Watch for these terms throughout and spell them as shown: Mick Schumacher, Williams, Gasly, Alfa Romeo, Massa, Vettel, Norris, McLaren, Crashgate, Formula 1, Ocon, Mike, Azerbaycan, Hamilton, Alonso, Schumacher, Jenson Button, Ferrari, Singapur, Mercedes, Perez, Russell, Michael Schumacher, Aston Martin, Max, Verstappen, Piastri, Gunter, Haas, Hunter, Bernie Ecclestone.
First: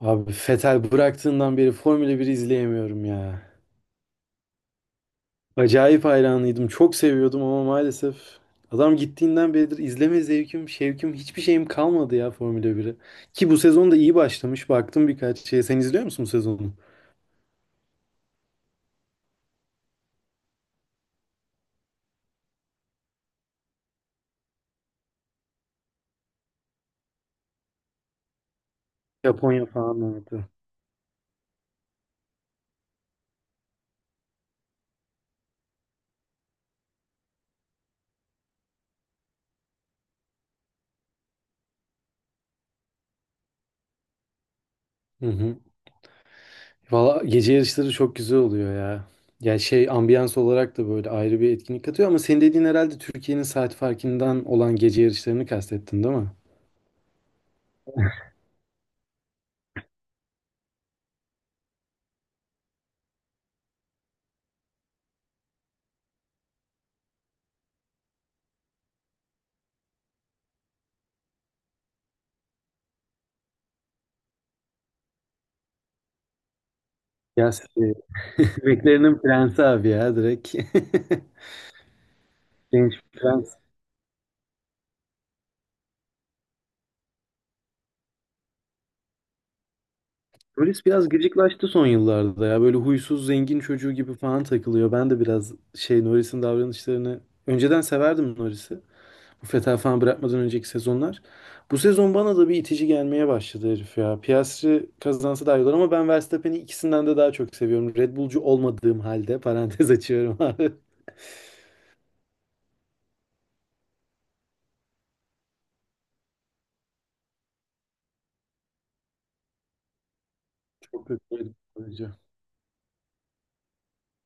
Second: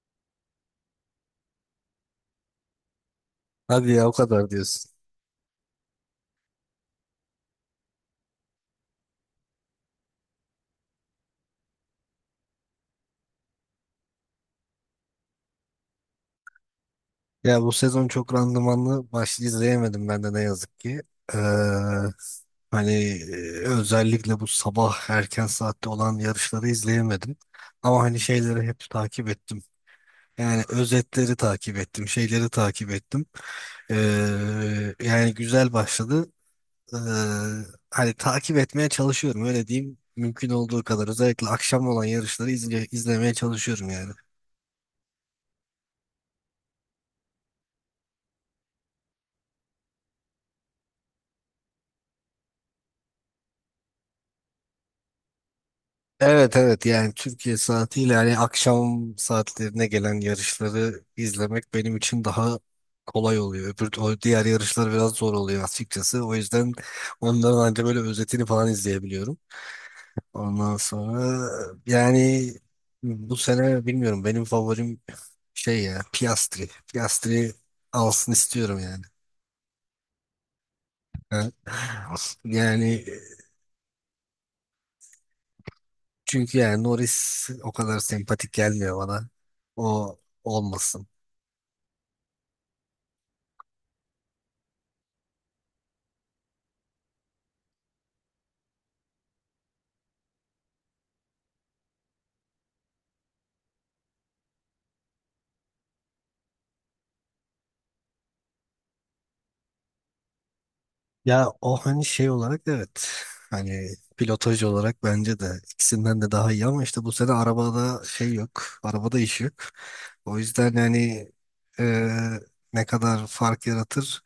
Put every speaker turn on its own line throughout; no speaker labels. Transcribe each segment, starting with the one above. Abi Vettel bıraktığından beri Formula 1 izleyemiyorum ya.
Hadi ya, o kadar diyorsun.
Acayip hayranıydım. Çok seviyordum ama maalesef adam gittiğinden beridir izleme zevkim, şevkim, hiçbir şeyim kalmadı ya Formula 1'e. Ki bu sezon da iyi başlamış. Baktım birkaç şeye. Sen izliyor musun bu sezonu?
Ya, bu sezon çok randımanlı maç izleyemedim ben de ne yazık ki. Ee, hani Özellikle bu sabah erken saatte olan yarışları izleyemedim. Ama hani şeyleri hep takip ettim.
Japonya falan vardı.
Yani özetleri takip ettim, şeyleri takip ettim. Yani güzel başladı. e, Hani takip etmeye çalışıyorum, öyle diyeyim. Mümkün olduğu kadar özellikle akşam olan yarışları izlemeye çalışıyorum yani.
Hı hı. Valla gece yarışları çok güzel oluyor ya. Ya şey, ambiyans olarak da böyle ayrı bir etkinlik katıyor ama senin dediğin herhalde Türkiye'nin saat farkından olan gece yarışlarını kastettin değil mi?
Evet, evet, yani Türkiye saatiyle, yani akşam saatlerine gelen yarışları izlemek benim için daha kolay oluyor. O diğer yarışlar biraz zor oluyor açıkçası. O yüzden onların ancak böyle özetini falan izleyebiliyorum. Ondan sonra yani bu sene bilmiyorum, benim favorim şey ya, Piastri.
Ya
Piastri
şey,
alsın istiyorum yani.
bebeklerinin prensi abi ya direkt.
Ha?
Genç
Yani
prens.
çünkü yani Norris o kadar sempatik gelmiyor bana. O
Polis
olmasın.
biraz gıcıklaştı son yıllarda ya. Böyle huysuz zengin çocuğu gibi falan takılıyor. Ben de biraz şey, Norris'in davranışlarını önceden severdim, Norris'i. Bu Fetal falan bırakmadan önceki sezonlar. Bu sezon bana da bir itici gelmeye başladı herif ya. Piastri kazansa daha iyi olur ama ben Verstappen'i ikisinden de daha çok seviyorum. Red Bull'cu olmadığım halde parantez açıyorum abi.
Ya, o hani şey olarak evet. Hani pilotaj olarak bence de ikisinden de daha iyi, ama işte bu sene arabada şey yok. Arabada iş yok. O yüzden
Çok kötü
yani
bir
e,
oyuncu.
ne kadar fark yaratır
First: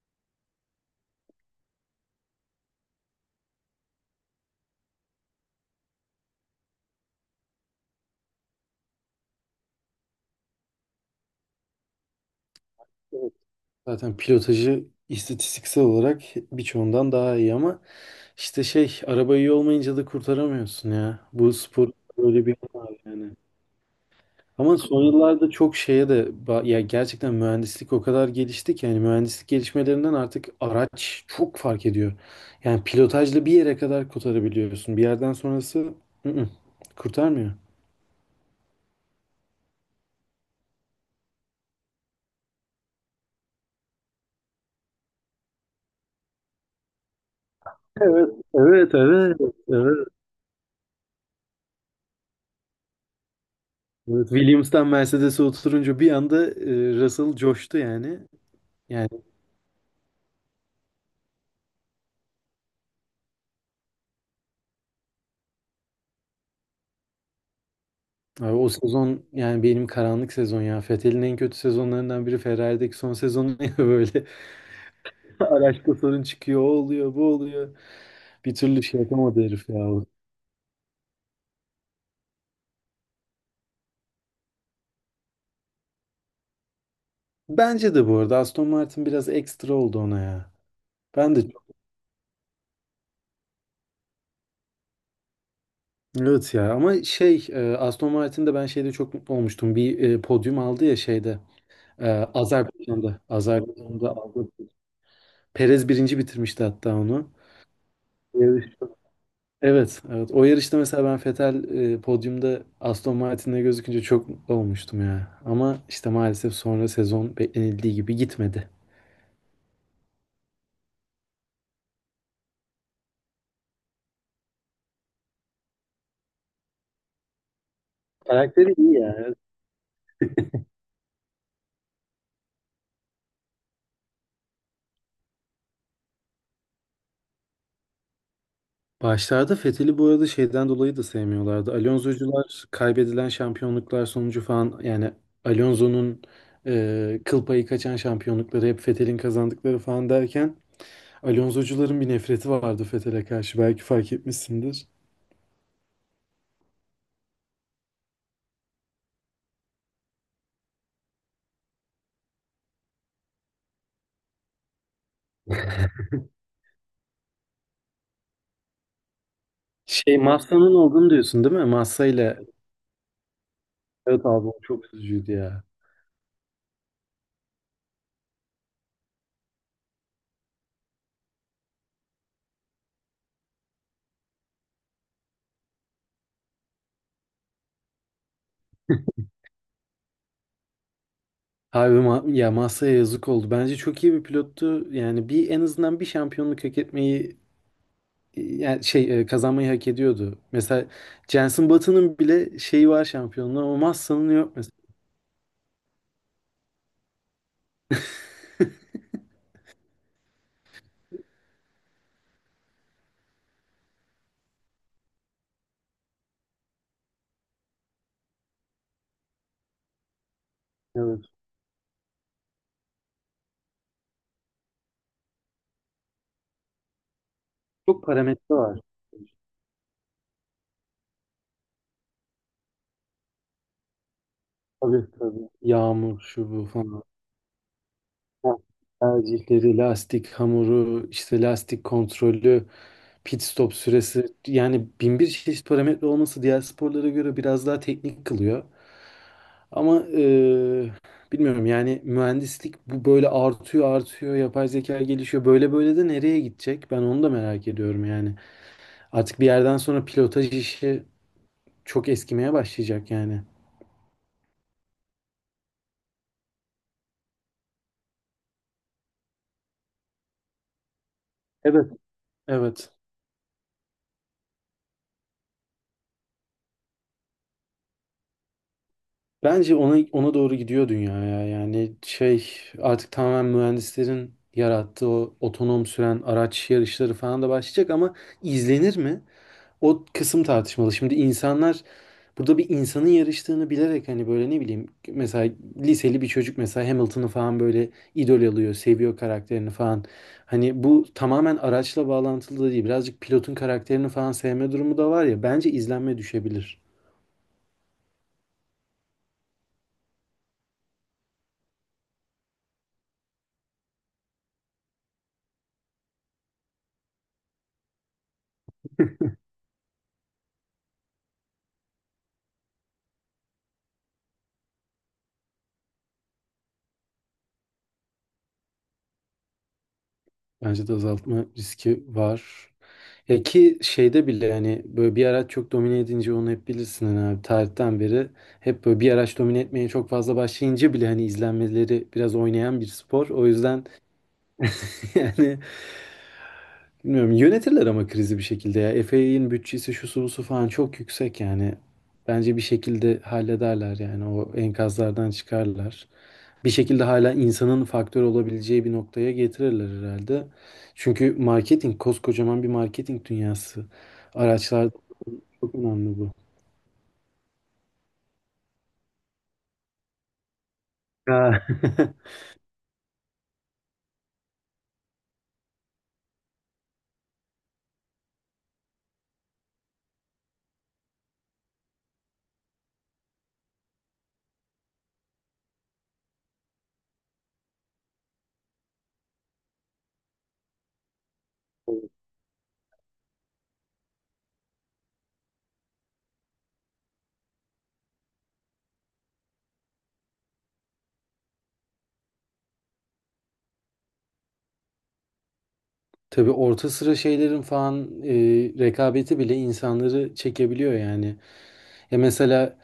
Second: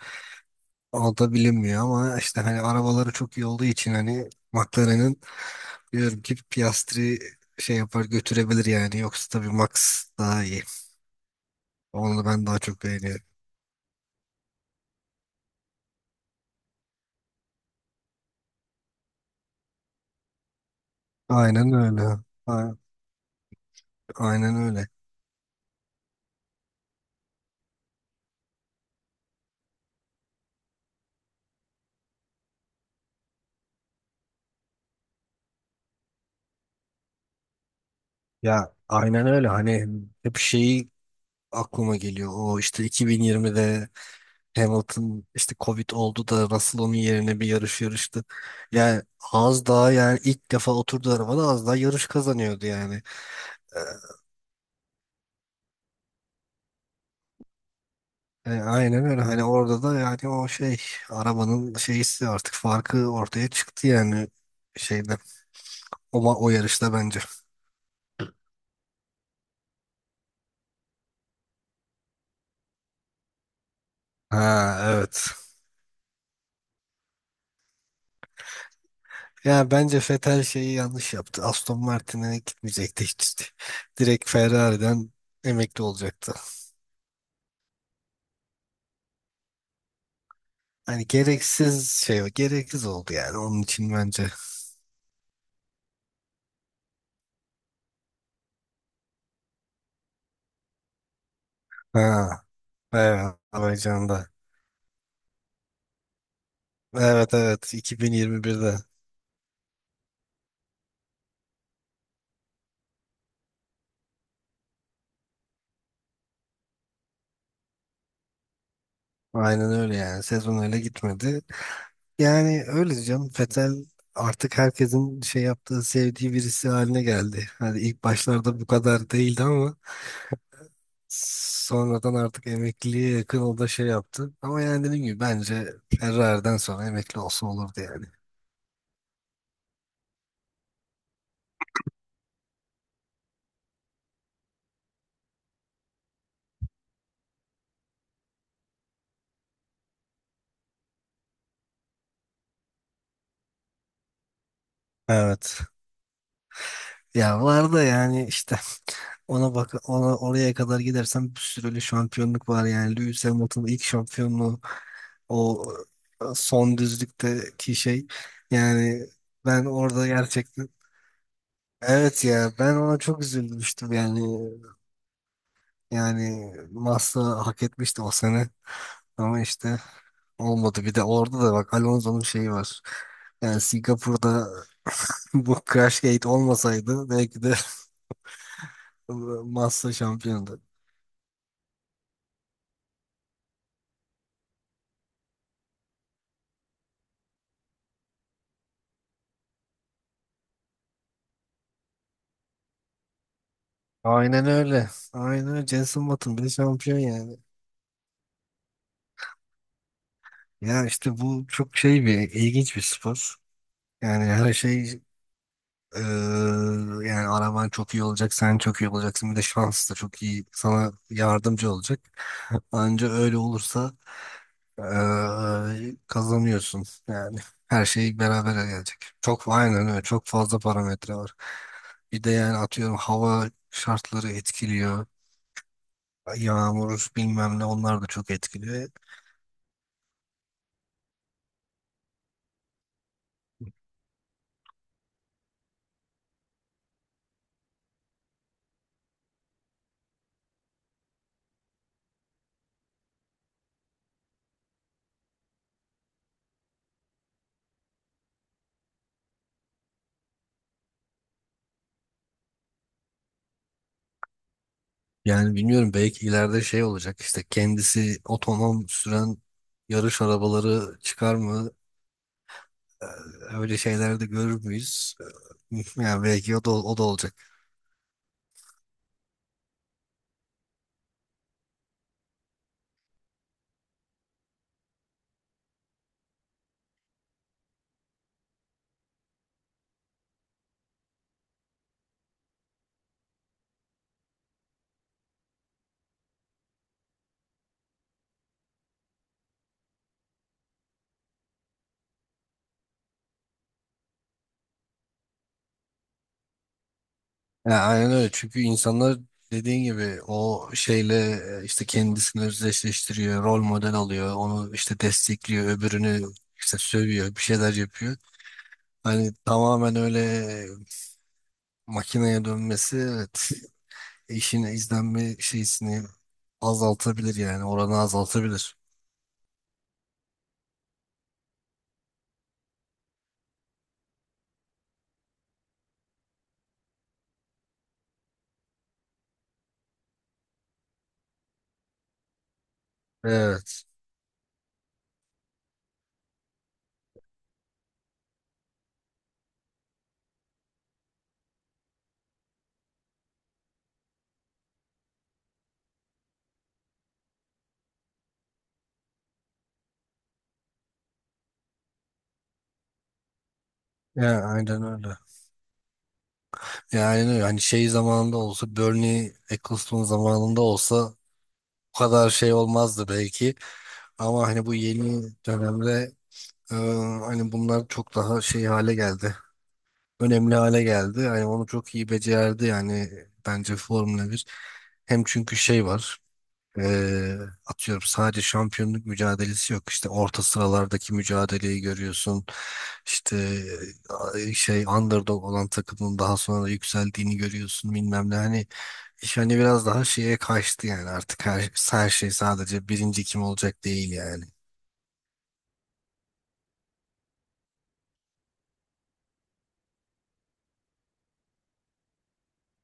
o da bilinmiyor, ama işte hani arabaları çok iyi olduğu için, hani McLaren'in, diyorum ki Piastri şey yapar, götürebilir yani. Yoksa tabii Max daha iyi. Onu ben daha çok beğeniyorum.
Evet. Zaten pilotajı istatistiksel olarak birçoğundan daha iyi ama işte şey, araba iyi olmayınca da kurtaramıyorsun ya. Bu
Aynen
spor
öyle.
böyle bir
A-
yanı var yani.
Aynen
Ama
öyle.
son yıllarda çok şeye de ya gerçekten mühendislik o kadar gelişti ki yani mühendislik gelişmelerinden artık araç çok fark ediyor. Yani pilotajla bir yere kadar kurtarabiliyorsun. Bir yerden sonrası ı-ı, kurtarmıyor.
Ya aynen öyle. Hani hep şeyi aklıma geliyor. O işte 2020'de Hamilton işte Covid oldu da Russell onun yerine bir yarış yarıştı.
Evet, evet,
Yani
evet,
az daha,
evet.
yani ilk defa oturdu arabada, az daha yarış kazanıyordu yani. Ee,
Evet, Williams'tan Mercedes'e oturunca bir anda Russell coştu yani.
E, aynen
Yani
öyle. Hani orada da yani o şey, arabanın şeysi, artık farkı ortaya çıktı yani, şeyde o, o yarışta bence.
abi o sezon yani benim karanlık sezon ya. Vettel'in en kötü sezonlarından biri Ferrari'deki son sezonu ya böyle.
Ha, evet.
Araçta sorun çıkıyor, o oluyor, bu oluyor. Bir türlü şey yapamadı herif
Ya
ya.
bence
O.
Vettel şeyi yanlış yaptı. Aston Martin'e gitmeyecekti hiç. Direkt Ferrari'den emekli olacaktı.
Bence de bu arada Aston Martin biraz ekstra oldu ona ya.
Hani
Ben de çok...
gereksiz şey, gereksiz oldu yani onun için bence.
Evet ya, ama şey Aston Martin'de ben şeyde çok mutlu olmuştum. Bir podyum aldı ya şeyde.
Ha,
Azerbaycan'da.
evet,
Azerbaycan'da
Azerbaycan'da.
aldı. Perez birinci bitirmişti hatta onu.
Evet, evet,
Evet.
2021'de.
Evet, evet. O yarışta mesela ben Vettel podyumda Aston Martin'le gözükünce çok mutlu olmuştum ya. Ama işte maalesef sonra sezon beklenildiği gibi gitmedi.
Aynen öyle yani. Sezon öyle gitmedi. Yani öyle canım. Fetel artık herkesin şey yaptığı, sevdiği birisi haline geldi. Hani ilk başlarda bu
Karakteri iyi
kadar
yani.
değildi ama sonradan artık emekliliğe yakın o da şey yaptı. Ama yani dediğim gibi bence Ferrari'den sonra emekli olsa olurdu yani.
Başlarda Fethel'i bu arada şeyden dolayı da sevmiyorlardı. Alonso'cular kaybedilen şampiyonluklar sonucu falan yani Alonso'nun kıl payı kaçan şampiyonlukları hep Fethel'in kazandıkları falan derken Alonso'cuların bir nefreti vardı Fethel'e karşı, belki fark etmişsindir.
Evet. Ya var da yani işte ona bak, ona oraya kadar gidersen bir sürü öyle şampiyonluk var, yani Lewis Hamilton'ın ilk şampiyonluğu, o, son düzlükteki şey, yani ben orada
Şey,
gerçekten,
Massa'nın olduğunu diyorsun değil mi? Massa
evet
ile
ya, ben ona çok üzülmüştüm yani.
evet abi, o çok üzücüydü ya.
Yani Massa hak etmişti o sene, ama işte olmadı. Bir de orada da bak, Alonso'nun şeyi var yani, Singapur'da, bu Crashgate olmasaydı belki de Massa şampiyondu.
Abi ya masaya yazık oldu. Bence çok iyi bir pilottu. Yani bir en azından bir şampiyonluk hak etmeyi yani şey kazanmayı hak ediyordu. Mesela Jenson Button'ın bile şeyi var, şampiyonluğu, ama Massa'nın
Aynen
yok mesela.
öyle, aynen öyle, Jenson Button bile şampiyon yani. Ya işte bu çok şey, bir ilginç bir spor yani. Her şey eee, yani, araban çok iyi olacak, sen çok iyi olacaksın, bir de şans da çok iyi sana
Evet.
yardımcı olacak. Anca öyle olursa eee, kazanıyorsun. Yani her
Çok
şey
parametre
beraber
var.
gelecek. Çok aynen öyle. Çok fazla parametre var. Bir de yani atıyorum hava şartları etkiliyor.
Tabii, tabii. Yağmur şu bu falan.
Yağmur bilmem ne, onlar da çok
Ha,
etkiliyor.
tercihleri, lastik hamuru, işte lastik kontrolü, pit stop süresi, yani bin bir çeşit parametre olması diğer sporlara göre biraz daha teknik kılıyor. Ama bilmiyorum yani mühendislik bu böyle artıyor artıyor, yapay zeka gelişiyor, böyle böyle de nereye gidecek, ben onu da merak ediyorum yani. Artık bir yerden sonra pilotaj işi çok eskimeye başlayacak yani.
Yani bilmiyorum, belki ileride şey olacak, işte kendisi otonom süren yarış arabaları çıkar mı?
Evet. Evet.
Ee, Öyle şeyler de görür müyüz? Yani belki o da olacak.
Bence ona, ona doğru gidiyor dünya ya. Yani şey, artık tamamen mühendislerin yarattığı o otonom süren araç yarışları falan da başlayacak ama izlenir mi? O kısım tartışmalı. Şimdi insanlar burada bir insanın yarıştığını bilerek hani böyle ne bileyim mesela liseli bir çocuk mesela Hamilton'ı falan böyle idol alıyor, seviyor karakterini falan. Hani bu tamamen araçla bağlantılı da değil. Birazcık pilotun karakterini falan sevme durumu da var ya. Bence izlenme düşebilir.
Yani aynen öyle, çünkü insanlar dediğin gibi o şeyle, işte kendisini özdeşleştiriyor, rol model alıyor, onu işte destekliyor, öbürünü işte sövüyor, bir şeyler yapıyor. Hani tamamen öyle makineye dönmesi, evet, işin izlenme şeysini azaltabilir yani, oranı azaltabilir.
Bence de azaltma riski var. Ya ki şeyde bile hani böyle bir araç çok domine edince onu hep bilirsin hani abi, tarihten beri hep böyle bir araç domine etmeye çok fazla başlayınca bile hani izlenmeleri biraz oynayan bir spor. O yüzden
Evet.
yani bilmiyorum, yönetirler ama krizi bir şekilde ya. FA'in bütçesi şusu busu falan çok yüksek yani. Bence bir şekilde hallederler yani, o enkazlardan çıkarlar. Bir şekilde hala insanın faktör olabileceği bir noktaya getirirler herhalde. Çünkü marketing, koskocaman bir marketing dünyası,
Ya aynen öyle.
çok önemli bu.
Ya aynen öyle. Hani şey zamanında olsa, Bernie Ecclestone zamanında olsa,
Ha.
bu kadar şey olmazdı belki. Ama hani bu yeni dönemde e, hani bunlar çok daha şey hale geldi. Önemli hale geldi. Yani onu çok iyi becerdi yani, bence Formula bir. Hem çünkü şey var. Ee, Atıyorum sadece şampiyonluk mücadelesi yok. İşte orta sıralardaki mücadeleyi görüyorsun. İşte şey, underdog olan takımın daha sonra yükseldiğini görüyorsun bilmem ne. Hani iş hani biraz daha şeye kaçtı yani, artık her şey sadece birinci kim olacak değil yani.
Tabii orta sıra şeylerin falan rekabeti bile insanları çekebiliyor yani. Ya mesela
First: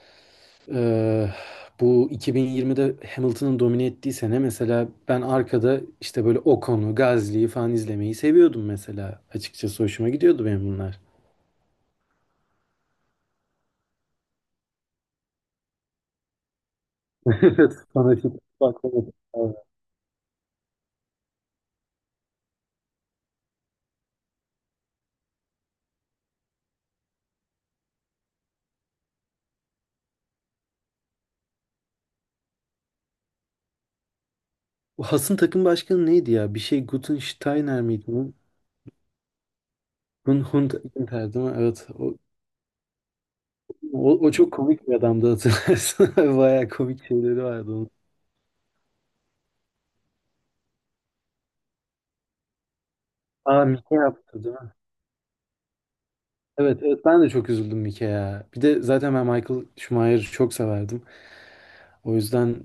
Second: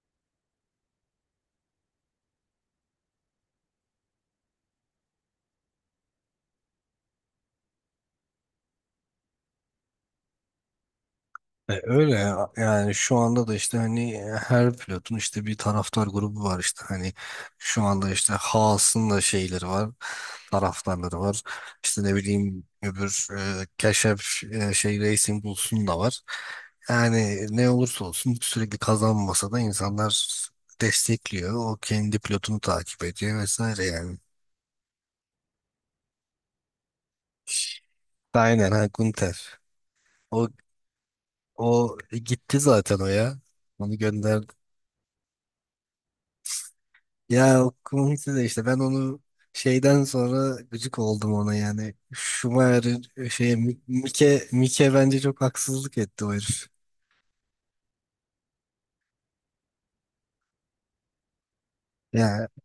e, bu 2020'de Hamilton'ın domine ettiği sene mesela ben arkada işte böyle Ocon'u, Gasly'yi falan izlemeyi seviyordum mesela. Açıkçası hoşuma gidiyordu benim bunlar.
E, öyle ya. Yani şu anda da işte hani her pilotun işte bir taraftar grubu var, işte hani
Evet,
şu anda
fanatik.
işte
Bak, evet.
Haas'ın da
Evet.
şeyleri var, taraftarları var, işte ne bileyim, öbür Keşef, şey Racing Bulls'un da var, yani ne olursa olsun sürekli kazanmasa da insanlar destekliyor, o kendi pilotunu takip ediyor vesaire yani.
O Has'ın takım başkanı neydi ya? Bir şey Gutensteiner miydi?
Aynen, ha, Gunter, o,
Hunter'dı mi? Evet.
o gitti zaten o ya, onu.
O, o çok komik bir adamdı, hatırlarsın. Bayağı komik şeyleri
Ya
vardı onun.
komikti de, işte ben onu şeyden sonra gıcık oldum ona yani. Schumacher'in şeye,
Aa,
Mi-
Mike yaptı
Mike
değil mi?
Mike bence çok haksızlık etti o herif.
Evet, evet, ben de çok üzüldüm Mike'ye. Bir de zaten ben Michael Schumacher'ı çok severdim. O
Ya
yüzden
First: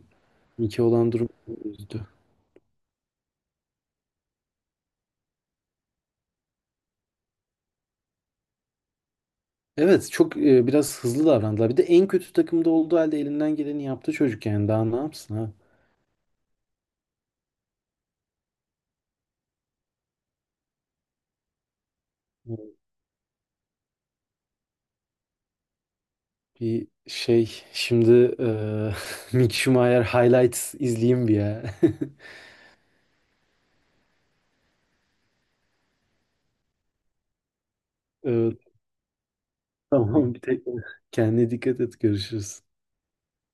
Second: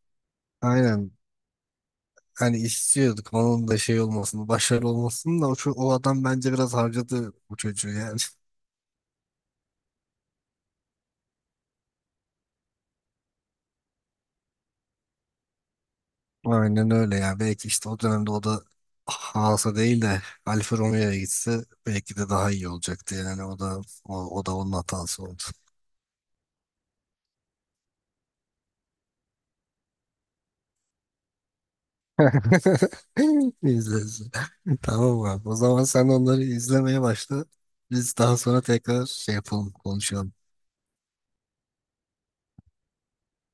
Mike
aynen,
olan durum beni üzdü.
hani istiyorduk onun da şey olmasını, başarılı olmasını da, o, o adam bence biraz harcadı bu çocuğu yani.
Evet çok biraz hızlı davrandılar. Bir de en kötü takımda olduğu halde elinden geleni yaptı çocuk yani. Daha ne yapsın ha?
Aynen öyle ya. Belki işte o dönemde o da Haas'a değil de Alfa Romeo'ya gitse belki de daha iyi olacaktı yani, o da o da onun hatası oldu.
Bir şey şimdi Mick Schumacher highlights izleyeyim bir ya.
İzleriz. Tamam abi. O zaman sen onları izlemeye başla. Biz daha
Evet,
sonra tekrar şey yapalım,
tamam, bir
konuşalım.
tek kendine dikkat et, görüşürüz.